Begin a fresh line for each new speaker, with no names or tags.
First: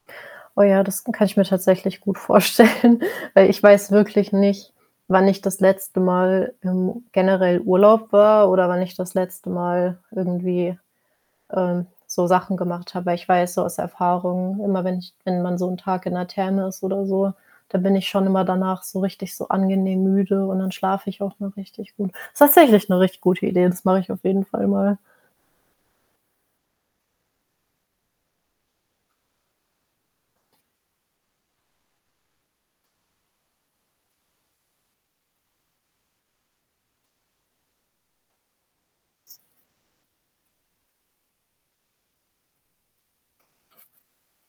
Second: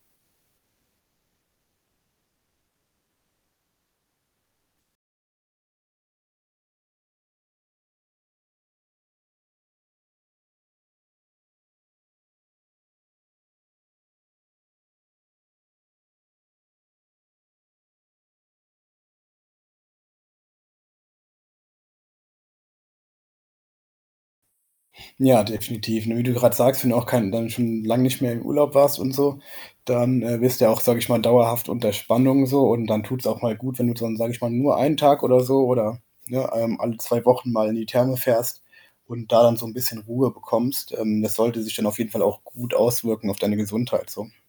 Oh ja, das kann ich mir tatsächlich gut vorstellen, weil ich weiß wirklich nicht, wann ich das letzte Mal im generell Urlaub war oder wann ich das letzte Mal irgendwie, ähm, so Sachen gemacht habe. Weil ich weiß, so aus Erfahrung, immer wenn ich wenn man so 'n Tag in der Therme ist oder so, dann bin ich schon immer danach so richtig so angenehm müde und dann schlafe ich auch mal richtig gut. Ist tatsächlich 'ne richtig gute Idee, das mache ich auf jeden Fall mal.
Ja, definitiv, ne? Wie du grad sagst, wenn du auch kein dann schon lang nicht mehr im Urlaub warst und so, dann, äh, wirst du ja auch, sage ich mal, dauerhaft unter Spannung so, und dann tut's auch mal gut, wenn du dann, sage ich mal, nur 1 Tag oder so oder, ne, ähm, alle 2 Wochen mal in die Therme fährst und da dann so 'n bisschen Ruhe bekommst. Ähm, das sollte sich dann auf jeden Fall auch gut auswirken auf deine Gesundheit so.